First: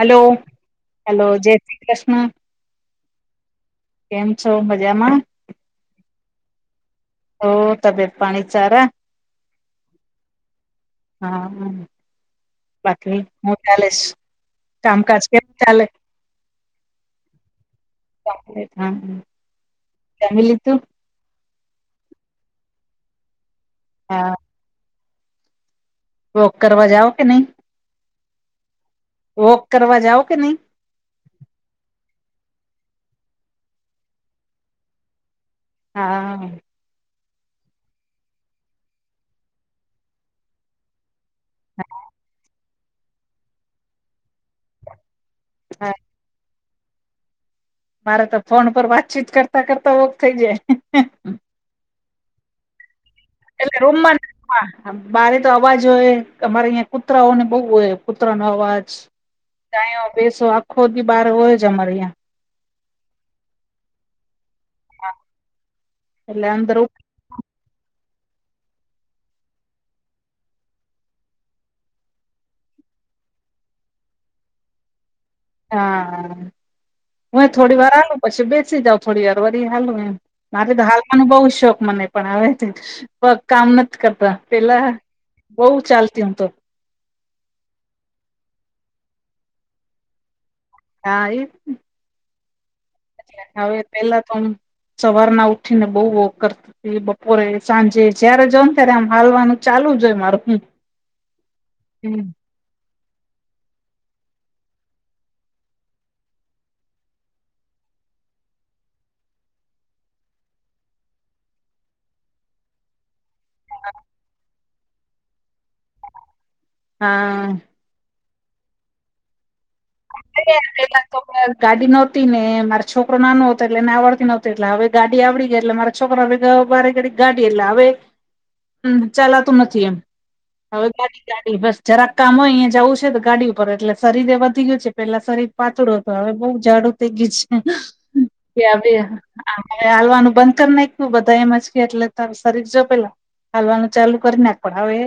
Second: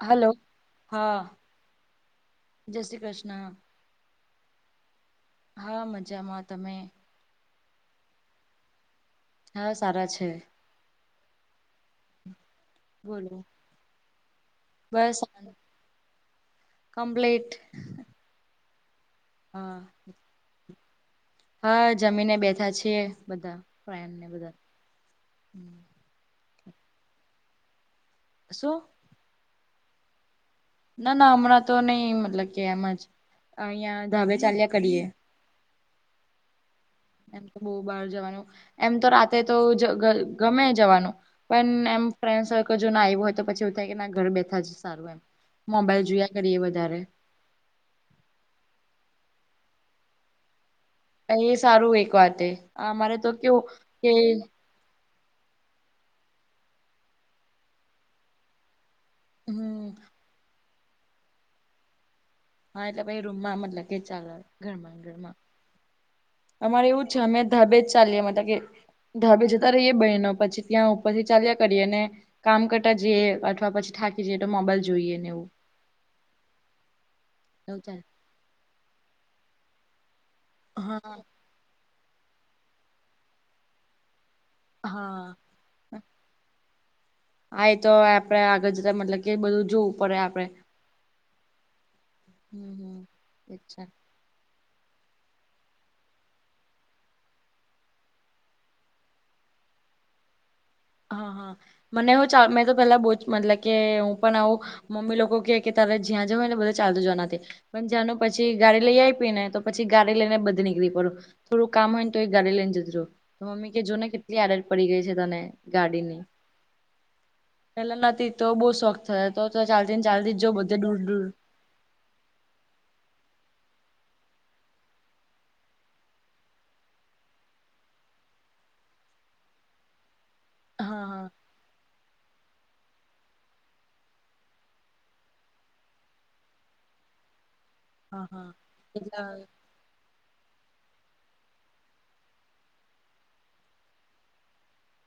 Hello હા hello, જય શ્રી કૃષ્ણ. જય શ્રી કૃષ્ણ કેમ છો મજામાં? હા મજામાં, તમે? ઓ તબિત પાણી ચારા? હા સારા છે. હા. બાકી બોલો હું ચાલેસ, કામકાજ કેમ ચાલે? કમ્પ્લેટ. કોમ્પલેટ હ. હા. જમી લીધું? હા જમીને બેઠા છીએ, બધા ફ્રેન્ડને હા બધા ‍ વોક કરવા જાઓ કે નહી? શું? વોક કરવા જાઓ કે નહી? ના ના હમણાં તો નહી મતલબ કે એમ જ અહિયા ધાબે ચાલ્યા કરીએ. હા. એમ તો બહુ બાર જવાનું એમ તો રાતે તો ગમે જવાનું પણ એમ ફ્રેન્ડસર્કલ જો ના આવ્યું હોય તો પછી એવ થાય કે ના ઘર બેઠા જ સારું એમ. હા મોબાઈલ જોયા કરીએ વધારે મારે તો ફોન પર વાતચીત કરતા કરતા વોક થઈ જાય. એ સારું એક વાત અમારે તો કેવું એલે રૂમ કે બરે તો અવાજ હોય, અમારે અહીં કૂતરાઓને બહુ હોય કૂતરા નો અવાજ હમ ત બેસો આખો દી બાર હોય જ અમારે ત્યાં હા એટલે ભાઈ રૂમમાં મતલબ કે ચા ઘરમાં ઘરમાં એટલે અંદર અમારે એવું છે અમે ધાબેજ ચાલીએ મતલબ કે [unintelligible] જતા રહીએ બહેનો પછી ત્યાં ઉપરથી ચાલ્યા કરીએ ને કામ કરતા જઈએ અથવા પછી થાકી જઈએ તો મોબાઈલ જોઈએ ને એવું. હા હું થોડી એવું વાર ચાલે હાલું પછી બેસી જાઉ થોડી વાર વરી હાલું એમ. મારે તો હા હાલવાનો બહુ શોખ મને પણ આવે પગ કામ નથી કરતા પેલા હા બઉુ ચાલતી હું તો. આયે તો આપડે આગળ જ મતલબ કે બધું જોવું પડે આપડે. હા એ જ ને. હમ હમ. એ હવે છે પેલા તો આમ સવાર ના ઉઠી ને બહું વોક કરતી. પછી બપોરે સાંજે જયારે જઉ ને ત્યારે આમ હાલવાનું ચાલુ જ હોય મારે હું. હા હા મને હો ચાર મેં તો પેલા બહુ જ [unintelligible] કે હું પણ આવું મમ્મી લોકો કે કે તારે જ્યાં જને બધા ચાલતું જવાનાથી. પણ જાનું પછી ગાડી લઈ આયપી ને તો પછી ગાડી લઈને બધે નીકળી પડું. થોડું કામ હો ને તો એ ગાડી લઈ ને જતી રહું. તો મમ્મી કે જુને કેટલી આડત પડી ગઈ છે તને ગાડીની. હા. પેલા નથી તો બઉુ શોખ થયા તો ચાલતી ને ચાલતી જ જો બધે દૂર પેલા તો ડૂર ગાડી નહોતી ને મારો છોકરો નાનો હતો એટલે ને આવડતી નહોતી એટલે હવે ગાડી આવડી ગઈ એટલે મારે છોકરા ભેગા વારે ગડી ગાડી એટલે હવે ચલાતું નથી એમ. હવે હા ગાડી ગાડી બસ જરાક કામ હોય અહીયા જવું છે ગાડી ઉપર એટલે શરીરે વધા ગયું છે પેલા શરીર પાતળું હત હવે બહુ જાઝાડુ થઈ ગયુ હા હા હા છે. એટલે હામ [unintelligible] હે હલવાનું બંધ કરી નાખું બધા એમ જ કે એટલે તારું શરીર જો પેલા. હાલવાનું ચાલુ કરી નાખ પણ હવે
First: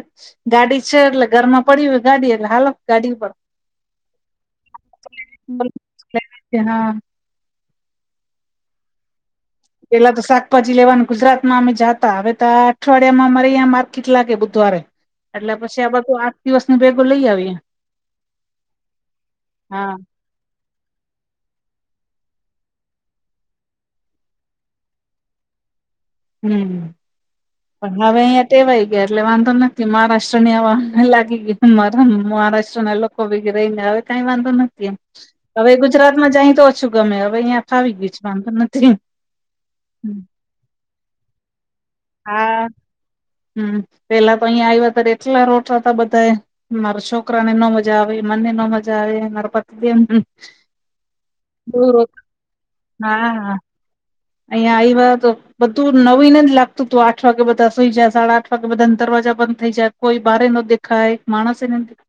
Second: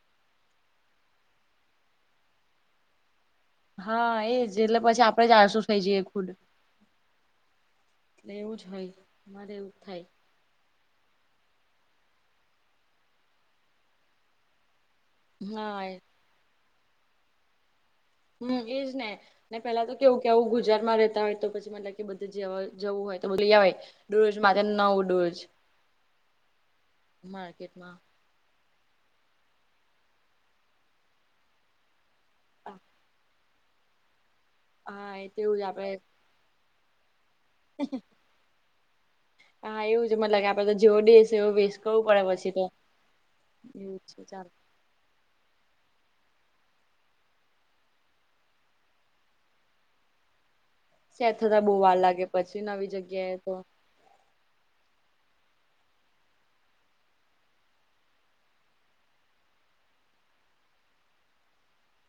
ગાડી છે એટલે ઘરમાં પડી હોય ગાડી એટલે હાલો ગાડી ઉપર. હા એજ એટલે પછી આપડે જ આળસું થઇ જઈએ ખુદ. હા એટલે એવું જ હોય. મારે એવું જ થાય એલા તો શાક ભાજી લેવાનું ગુજરાતમાં અમે જાતા હવે તો અઠવાડિયામાં મારે અહીંયા માર્કેટ લાગે બુધવારે. એટલે હા પછી આ એ બધું આઠ દિવસની ભેગુ લઈ આવીએ. હમ્મ એજ ને ને પેલા તો હા કેવું કે આવું ગુજરાતમાં રહેતા હોય તો પછી મતલબ કે બધ જવું હોય તો બધું લઈ આવય. દરરોજ માથેને ના [unintelligible] હમ્મ પણ હવે અહીંયા ટેવાઈ ગયા એટલે વાંધો નથી મહારાષ્ટ્ર ની આવા લાગી ગઈરા મહારાષ્ટ્ર ના લોકો રહીને હવે કઈ વાંધો નથી એમ હા એ તેવું જ હવે આપડે ગુજરાત માં જાય તો ઓછું ગમે હવે અહીં ફાવી ગયું છે વાંધો નથી હામ. [unintelligible] જોવો દેસ એવો વેસ્ટ કરવું પડે પછી તો. હમ્મ એવું છે પેલા તો ચાલ અહીયા આવ્યા હતા એટલા રોટ હતા બધા એ મારા છોકરા ને ન મજા આવે મને ન મજા આવે મા પતિ દે ત્યાં થોડા બહુ વાર લાગે પછી નવી જગ્યાએ તો. અહીંયા આવ્યા તો બધું નવીન જ લાગતું હતું આઠ વાગે બધા સુઈ જાય સાડા આઠ વાગે બધા દરવાજા બંધ થઈ જાય કોઈ બહરે ન દેખાાય માણસસે ન દે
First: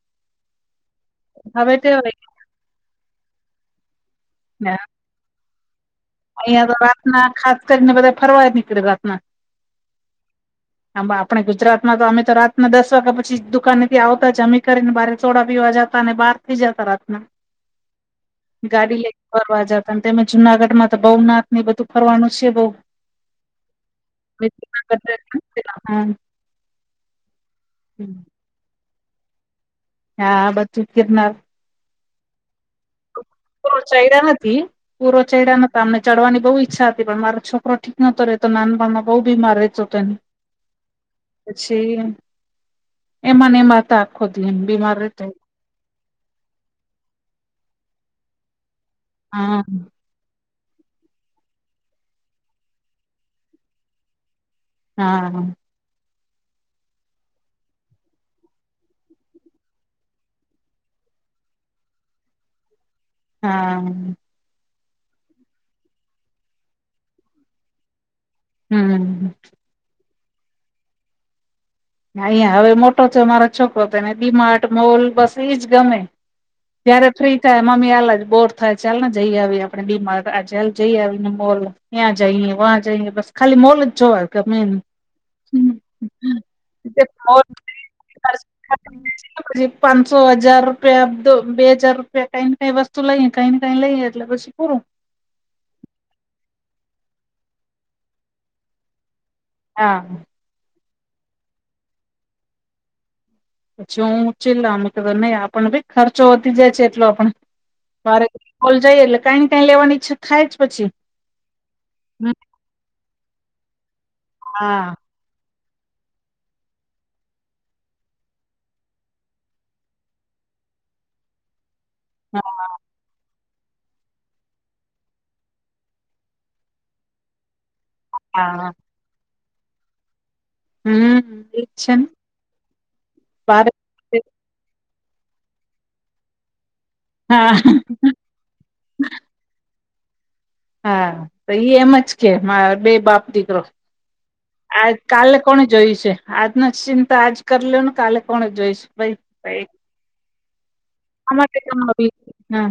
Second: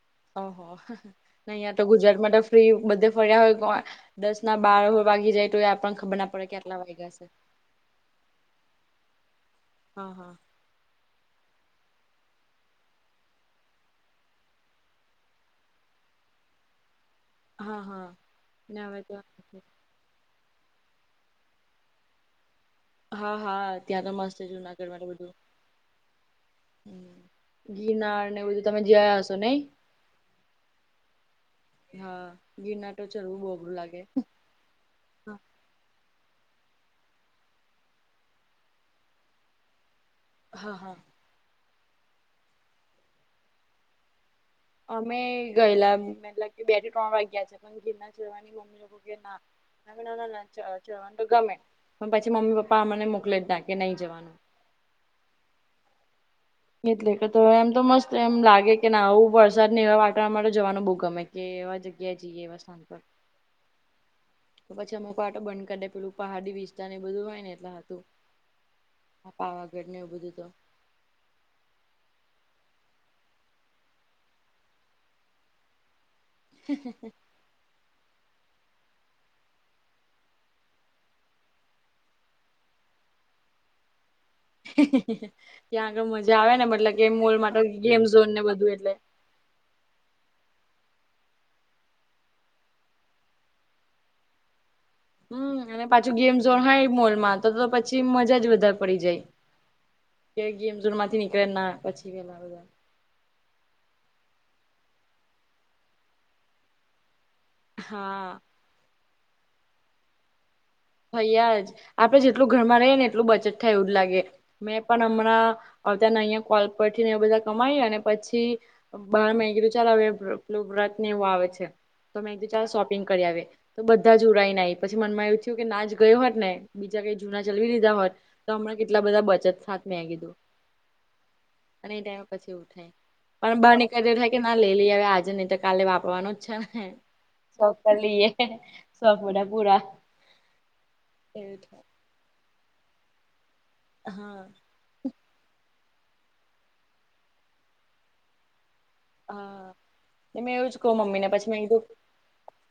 ઓ હો ને અહીંયા તો ગુજરાતમાં તો ફ્રી બધે ફર્યા હોય કોણ દસ ના ગયા. બાર હો વાગી જાય તો એ [unintelligible] અહિયાં તો કેટલા વાગ્યા રાતના છે ખાસ કરીને બધા ફરવાય નીકળે રાતના. હા હા. આંબા આપણે ગુજરાતમાં તો અમે તો રાતના દસ વાગ્યા પછી દુકાનેથી આવતા જ અમે કરીને બારે ચોડા પીવા જતા અને બાર થઈ જતા રાતના. હા હા ગાડી હવે લઈ તો ને ફરવા જતા તમે જુનાગઢ માં બહવનાથ ને બધું ફરવાનું છે બઉ હા હા ત્યાં તો મસ્ત છે જુનાગઢ માલું બધું. હ ગિરનાર ને બધું તમે જયા હછો નઈ. હા બ્ચું કિરનાર હા ગિરનાર ટો ચાઢવુબો પણ ચઢયા નથી. પૂરો ચડા્યા નતા અમને ચડવાની બહુ ઈચ્છા હતી પણ મારો છોકરો ઠીક નોતો રહેતો નાનપણમાં બહુ બીમાર રહેતો. ત. હા હા. પછી એમા ને એમા ત આખો હતી એમ બીમાર અમે રહેતો ગયેલા મતલબ કે બે થી ત્રણ વાગ્યા છે પણ ગિરનાર ચઢવાની મમ્મ [inaudible] ગિરનાર. હા જ જવાનું તો ગમે પણ પછી મમ્મી પપ્પા અમને મોકલી જ ના કે નહી જવાનું. હા. એટલે કે તો એમ તો મસ્ત એમ લાગે કે ના આવું વરસાદ ને એવા વાટ વરણ માટે જવાનું બહુ ગમે કે એવા જગ્યા જઈએ વરસાદ પર હા. તો પછી અમુક આટોંધ કરી દે પેલું પહાડી વિસ્તાર એ બધું હોય ને એટલા હતું. હમ હા પાવાગઢ ને એવું બધું તો. અહં હવે મોટો થ મારો છોકરો તોને બિમાર્ટ, મોલ બસ એજ ગમે. જયારે થઈ. ક મમ્મી હાલ જ બોર થાય ચાલ ને જઈ આવી આપડે બીમાર્ટ હાલ જઈ આવીને મોલ ત્યાં જઈએ વહં જઈએ બસ ખાલી મોલ જ જોવા. ગમે એને ત્યાં આગળ મજા આવે ને મતલબ કે મોલ માટે ગેમ ઝોન ને બધું એટલે પછી તો ઘરે પાંસો હજાર રૂપિયા બે હજાર રૂપિયા કઈ ને કઈ વસ્તુ લઈએ કઈ ને કઈ લઈ એટ પછી પૂરું. હમ અને પાછું ગેમ ઝોન હોય મોલમાં તો તો પછી મજા જ વધારે પડી જાય. હા. કે ગેમઝોન માંથી નીકળે ના પછી વેલા બધા પછી હું ચેલ્લા આમ કે નહી આપને ભાઈ ખર્ચો વધી જાય છે એટલો આપણે વારે હા મોલ જઈએ એટલે કાંઈ કાંઈ લેવાની ઈચ્છા થાય અજ પછી. ભઈ આજ આપડે જેટલું ઘરમાં રહીએ ને એટલું બચત થાય એવું જ લાગે મેં હા. પણ હમણાં અતાન અહીંયા કોલ પર થી ને બધા કમાય અને પછી પણ અવે મેં કીધું ચલ અવે વ પેલું વ્રત ને એવું આવે છે. તો મેં કી ચાલ હા શોપિંગ કરી આવે તો બધા જ ઉડાઈ ન આવી પછી મનમાં એવું થયું કે ના જ ગઈ હોત ને બીજા કઈ જૂના ચલવી લીધા હોય તો હા હમણા કેટલા બધા બચત થાત મેં કીધું. હમ એજ છે અને એ ને ટાઈમે પછી એવું થાય અન બારે બાને કદાચ એવું થાય કે ના લઈ લઈએ હવે આજે નહી તો કાલે વાપરવાનું જ છે ને હા શોક કરી લઈએ શોખ બધા પુરા હા તો ઈ એમજ કે માર બે બાપ દીકરો હા. આજ કાલે કોણ જોયું છે આજના ચિંતા આજ કર લોન કાલે કોણ જોઈ છે. બસ એક કે મેં એવું જ કહ મમ્મી ને પછી મે કીધું કમાવી હા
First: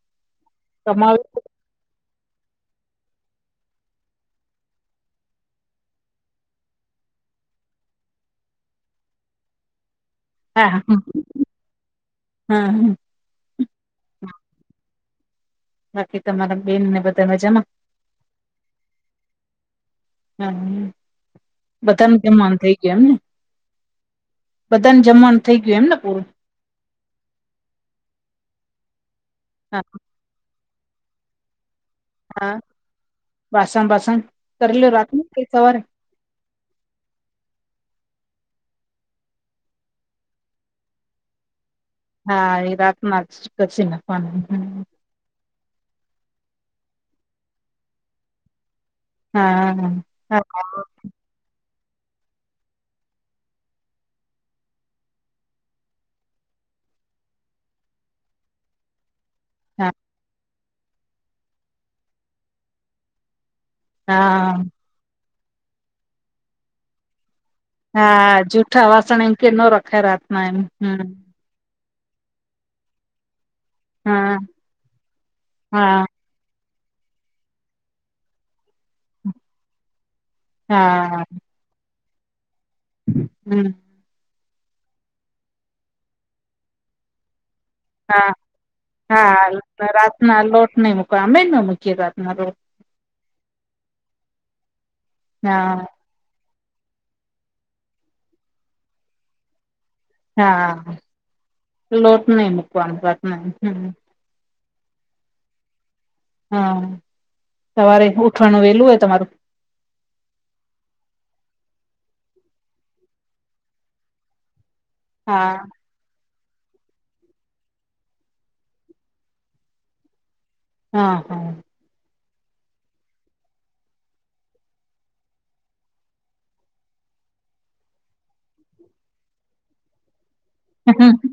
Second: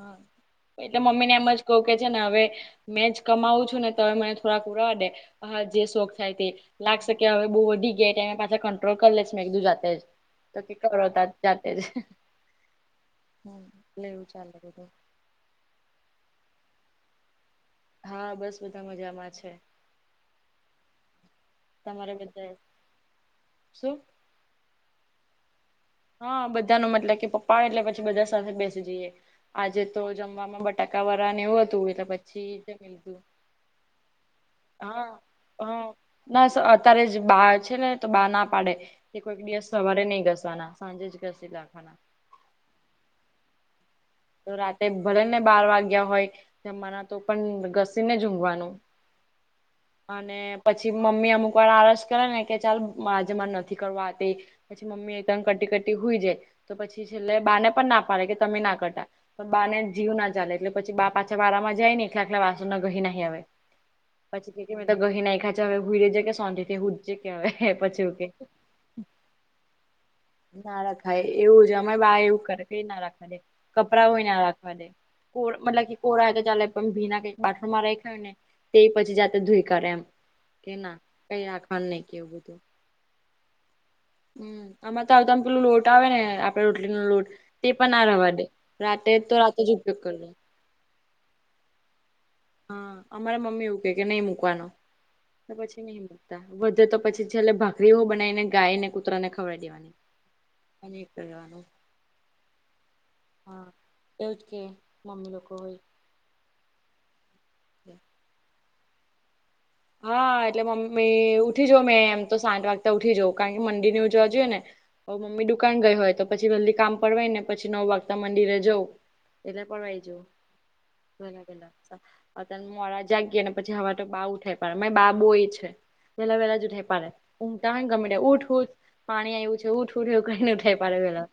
હ એટલે મમ્મી ને કમાવી એમજ કઉ કે છે ને. હવે મેં જ કમાવું છું ને તો હવે મેં થોડાક ઉડવા દે. હ જે શોખ થાય તે લાગશે કે હવે બહુ વધી ગયા ત્યાં મે પાછા કંટ્રોલ કરી લે છે. મેં કીધું જાતેજ તો કે હા કરો તાર જાતે જ હા એટલે એવું ચાલે બધું. બાકી તમારા બેન ને બધા મજા માં. હા બસ બધા મજામાં છે. હા. બધાન તમારે બધા જમવાનું થઇ ગય એમને, શું બધાન જમવાનું થઇ ગયું એમને પૂરું હ બધા નો મતલબ કે પપ્પા એટલે પછી બધા સાથે બેસી જઈએ હા આજે તો જમવામાં બટ- ટકા વારા ને એવું હતું એટલે પછી હા જમી લીધું. વાસણ બાસણ. હ કરેલું રાતનું કે હ સવારે ના સર અત્યારે જ બા છે ને તો બા ના પાડે છ. તે કોઈક દિવસ સવારે નહી ઘસવાના. સાંજે જ ઘસી લાખવાના. હા એ રાતમાં જ ઘસી તો રાતે નાખવાનું. ભલે ને બાર વાગ્યા હોય. જમવાના તો પણ ઘસીનેજ ઊંઘવાનું. હા અને હા પછી મમ્મી અમુક વાર આળસ કરે ને કે ચાલ મા આજે માં નથી કરવા આજે. પછી મમ્મી એકદમ કટી કટી હોઈ જાય. તો પછી છેલ્લે બાને પણ ના પાડે કે તમે ના કરતા. બાને હા જીવ ના ચાલે. એટલે પછી બા પાછા વાળામાં જાય ને એટલે આટલા વાસણને ઘહી નહીં આવે. હા પછી જે મેં તો ગહી નાખખા છે હવે હુઈ રજે કે સોંધી હુટજે કે હવે. પછી એવું કે હા જૂઠા વાસણ એમ કે ન રખાય રાત ના. એમ હમ. એવું છે. અમાર બા એવું કરે. કઈ ના રાખવા દે. કપડા હોય હા ના રાખવા દે. કોડ મતલબ કે હા કોરા હોય તો ચાલે. પણ ભીના કે બાથરૂમ માં રાયખા હોય ને તો એ પછી જાતે ધોઈ કરે એમ કે ના હા કઈખ. હ ન કેવ બધું. હમ. હમ આમાં તો આવું તો આમ પેલું લોટ આવે ને આપડે રોટલી નો લોટ. તે પણ ના હા રવા દે રાતે તો જ આ બધો હા ઉપયોગ કરવો. રાતના લોટ નઈ મૂક. કામે ના મૂકીએ રાતના તો. હા અમારા મમ્મી એવું કે કે નહી મૂકવાનું. એટલે પછી હા નહી. વધે તો પછી છેલ્લે ભાખરી બનાવીને ગાય ને કુતરા ને ખવવાડી દેવાની. હા. અને એ કરવાનું લોટ નહી મુકવાનું વાત ન હા હમ. એવું જ કે મમ્મી લોકો હોય. હા સવારે ઉઠવાનું વેલું હોય તમારું? હા એટલે મમ્મી ઉઠી જ મેં એમ તો સાત વાગતા ઉઠી જવ. કારણ કે મંડી ને ઉજવા જોઈએ ને. હ મમ્મી હા દુકાન ગઈ હોય તો. પછી બાકી કામ પવાય ને પછી નવ વાગતા મંદિરે જવ એટલે પડવાય જવ. હા હા અત્યારે મોડા જાગ ગયાને પછી હવે તો બા ઉઠાડે. પણ અમે બાબુ એ છે. વેલાહલા જ ઉ થઈ પ પાડે ઉઊમટાને ગમે ઉઊઠ ઉઠ પાણી આવ્યું છે ઉઠ ઉઠ એવું કઈ નથી. પડ પેલા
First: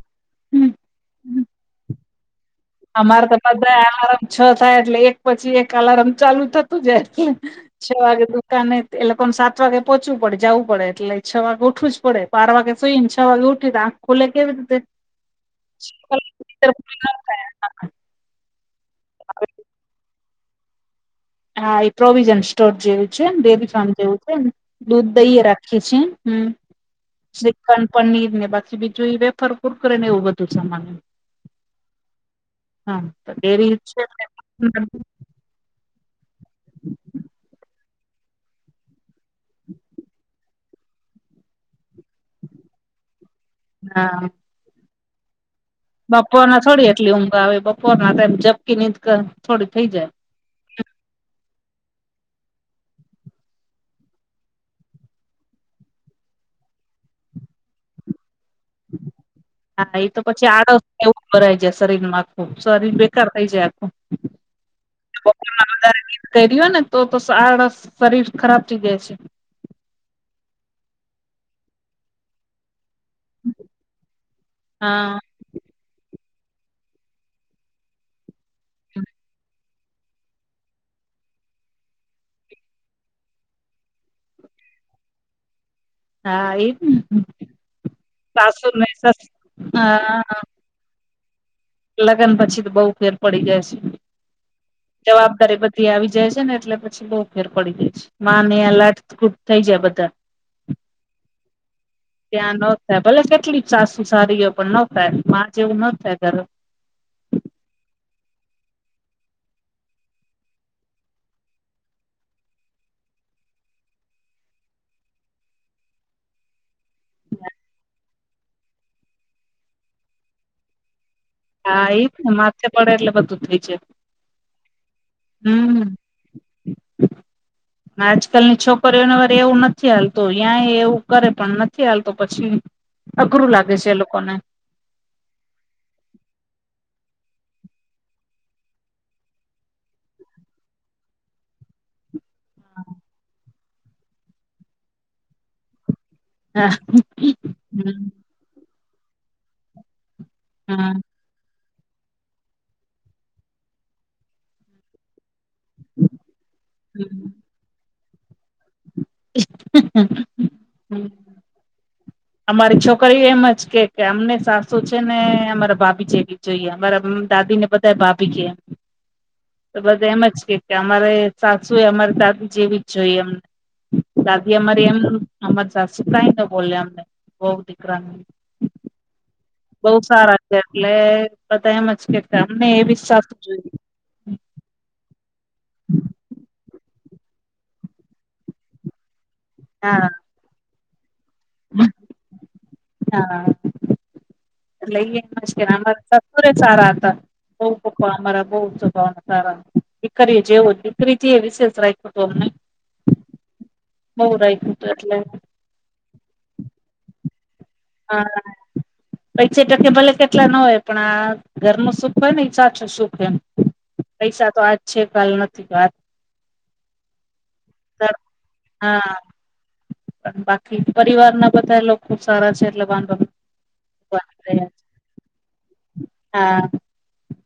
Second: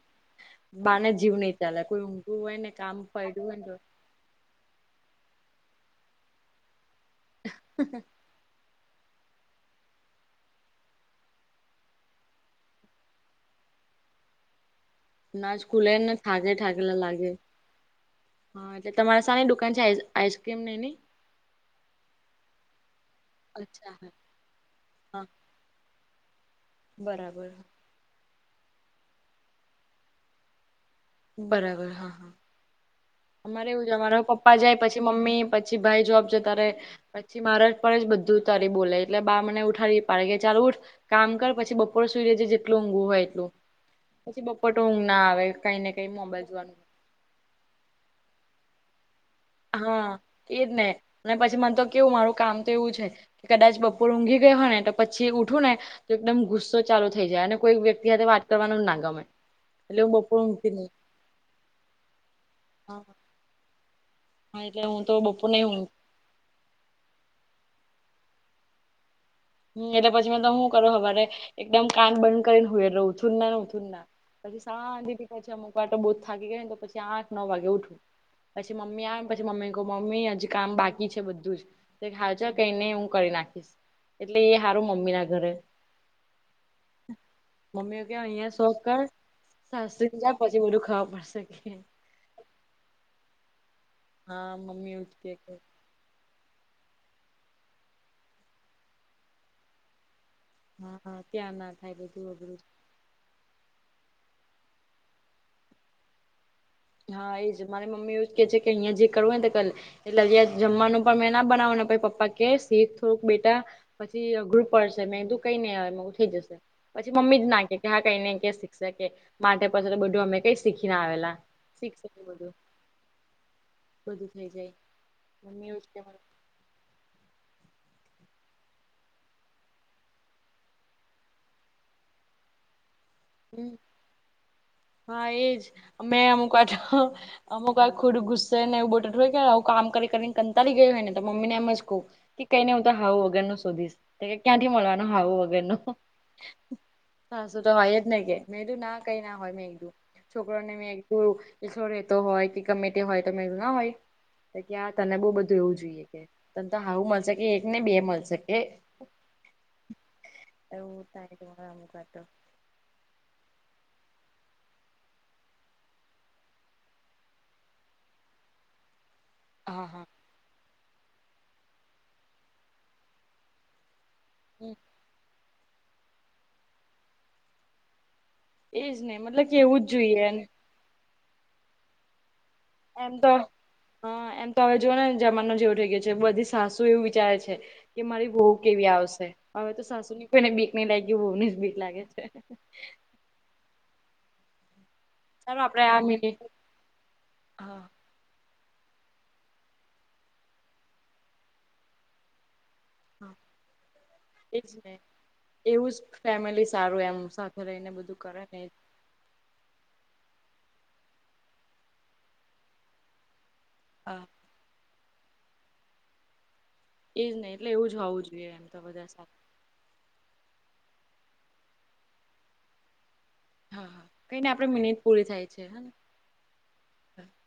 બારને જીવ નહી ચાલે કોઈ ઊંઘું હોય ને કામ અમારે ફરું હોય ને તો બધા અલાર્મ છ થાય એટલે એક પછી એક અલાર્મ ચાલુ થતું જાય. છ વાગેનુ નહી એ લોકોને સાત વાગે પહોચવું પડે જવું પડે. એટલે છ વાગે ઉઠવું જ પડે. બાર વાગે સુઈ ને છ વાગે ઉઠી ખુલે કેવે તતે. નાચ ખુલેને થે થકેલા લાગે. હા. એટલે તમારે સાા ની દુકાન છે? આઈસક્રીમની અને? હા એ પ્રોવિઝન સ્ટોર જેવું છે. ને ડેરી ફાર્મ અચ્છા હા જેવું છે. દૂધ હા દઈએ રાખી છે. હમ. બરાબર. શ્રીખંડ પનીર ને બાછી બીજું એ વફર પૂર કરે ને એવું બધું સમાન બરાબર હા હા તો અમારે ડેરી એવું. છે અમારા પપ્પા જાય પછી મમ્મી પછી ભાઈ જોબ જતા રહે. પછી મારે જ પણ જ બધું ઉતારી બોલે એટલે બા મને ઉઠાવી પડે કે ચાલ ઉઠ. કામ કર. પછી બપોરે સુઈ રહેેજે જેટલું ઊંઘું હોય એટલું. હા. બપટો ઊંઘ ના આવે કઈ. બપોર મોબાઈલ ના જોવાનું થોડી એટલી ઊંઘ આવી. બપોરનામ ઝપકી ની કર હા એજ ને અને પછી મન તો કેવું મારું કામ તો એવું છે. કે કદાચ બપોર ઊઘ ગઈ હોય ને તો પછી ઉઠું ને તો એકદમ ગુસ્સો ચાલુ થઈ જાય અને કોઈ વ્યક્તિ સાથે વા હા એ તો પછી ઊંઘતી આડસ નહી એવું ભરાય છે શરીર માં ખુબ શરીર હા બેકાર થઈ જાય. હા એટલે હું તો બપોર નહી બપોરના હું વધારે નિંદ કરીએને તો તો આળસ શરીર ખરાબ થઈ જાય છે. હમ્મ, એટલે પછી મે તો શું કરો હવારે એકદમ કાન બંધ કરીને હુઈ રહવું. ઠૂર ઉઠૂરના પછી હા શાંતિથી છેન અમુક વાટો બો થાકી ગઈ હુંને તો પછી આઠ નવ વાગે ઉઠું. પછી મમ્મી આવે પછી મમ્મીને કહું મમ્મી હજ કામ બાકી છે બધું જ. તે હાલજ કઈને હું કરી નાખીશ. એટલે એ હારું મમ્મી ના ઘરે. હા એજ ને મમ્મીઓ ક્યા અહીયા શોખ સાસુને કર. સસ શાસ્તિક જા હા પછી બધું ખાવા પડશે કે. લગ્ન પછી તો બહુ ફેર પડી જાય છે. હા મમ્મી ઉઠતી તે તો. એ આવી જાય છે ને એટલે પછી બહુ ફેર પડી જાય છે માં ને આ લાટકૂટ થઈ જાય બધા. હા હા ત્યાં ના જ. ત્યાં ન થાય ભલે કેટલીક સાસુ સારીઓ પણ ન થાય મા જેવું ન થાય ઘર. હા એજ મારે મમ્મી એવજ કે છે કે અહિયાં જે કરવું ને તો કલે. એટલે હજી જમવાનું પણ મેં ના બનાવાનું પહિ પપ્પા કે સીખ થોડુંક બેટા પછી અઘરુ પડશે મે તું કઈ ને થઈ જશે. પછી મમ્મી જ ના કે હા કઈને શીખ શકે માટે પછી તો માથે બધું અમે કઈ શીખી ના આવેલા. હા શીખશે એઈ જ તો ને બધું માથે પડે એટલે બધું થઈ જાય. બધું થઈ જાય મમ્મી એવું હમ્મ. જ કે આજકાલની છોકરીઓને વાર એવું નથી હાલતું યાં એવું કરે પણ નથી હાલતો પછી. અઘરું હમ લાગે છે એ લોકોને. હા એજ, મે અમુક વાર તો અમુકવાર ખોડુ ગુસે ને એવુ બોટ હોયને હું કામ કરી કરીને કંતાળી ગયો હોય ને તો મમ્મીનેમ જ કહું તે કઈને હું તો હાવું વગર નું શોધીશ ક્યાંથી મળવાનો હાવો વગર ન? હા સાસું તો હોય હમ જ ને કે મેં કીધ એવુ ના કઈ ના હોય મેં એકું. છોકરાને મેં હા એકું સો રેતો હોય કે ગમે તે હોય તો મે ના હોય તો ક્યાં તને બ બધું એવું જોઈએ કે ત તો આવું મળશે હમ કે એક ને બે મળશે કે હ એવું તારી તમામકતો. અમારી છોકરી એમજ કે કે અમને સાસુ છે ને અમારા ભાભી છેવી જોઈએ મારા દાદી ને બતાય ભાભી કે. તો હા બધા હા એમ જ કે કે અમારે સાસુ એ અમારી દાદી જેવી જ જોઈએ અમને. દાદી અમારી એમ અમાર સાસુ કઈ તો બોલ અમને બહ દીકરા. એજ ને મતલબ કે એવું જ બઉ જોઈએ સારા છે એટલે બધા એમજ કે કે અમને એવી એમ તો સાથેસ જોય. હા એમ તો હવે જો નેને જમાનો જેવું થઈ ગયો છે બધી સાસુ એવું વિચારે છે. કે મારી બઉ કેવી આવશે હવે તો હા સાસુ ની કોઈને બીક નહી લાગય બહુ ને જ બીક લાગે છે. ના ના. લઈ ચાલો મુશ્કેલ આપડે અમા આ મિનિટ સપુરે સારા હતા હા અમારા બહ ભ સારા દીકરી જેવો દીકરી છે એ વિશેષ રાખ્યું હતું અમને હા. બવ એજ આયકું તું ને એટલે એવું જ ફેમિલી સારું એમ સાથે રહીને બધું કરે ને. પૈચ ટકે ભલે કેટલા ના હોય પણ આ ઘર નું સુખ હોય ને એ સાચું સુખ એમ. હા પૈસા તો આજ છે કાલ નથી તો આ એજ નહ એટલે એવું હોવું જોઈએ એમ તો બધા સારું પણ બાકી પરિવાર ના બધા લોકો ખુબ સારા છે એટલે બાંધો ની હા હા કઈને આપડે મિનિટ પૂરી થાય છે હા [inaudible]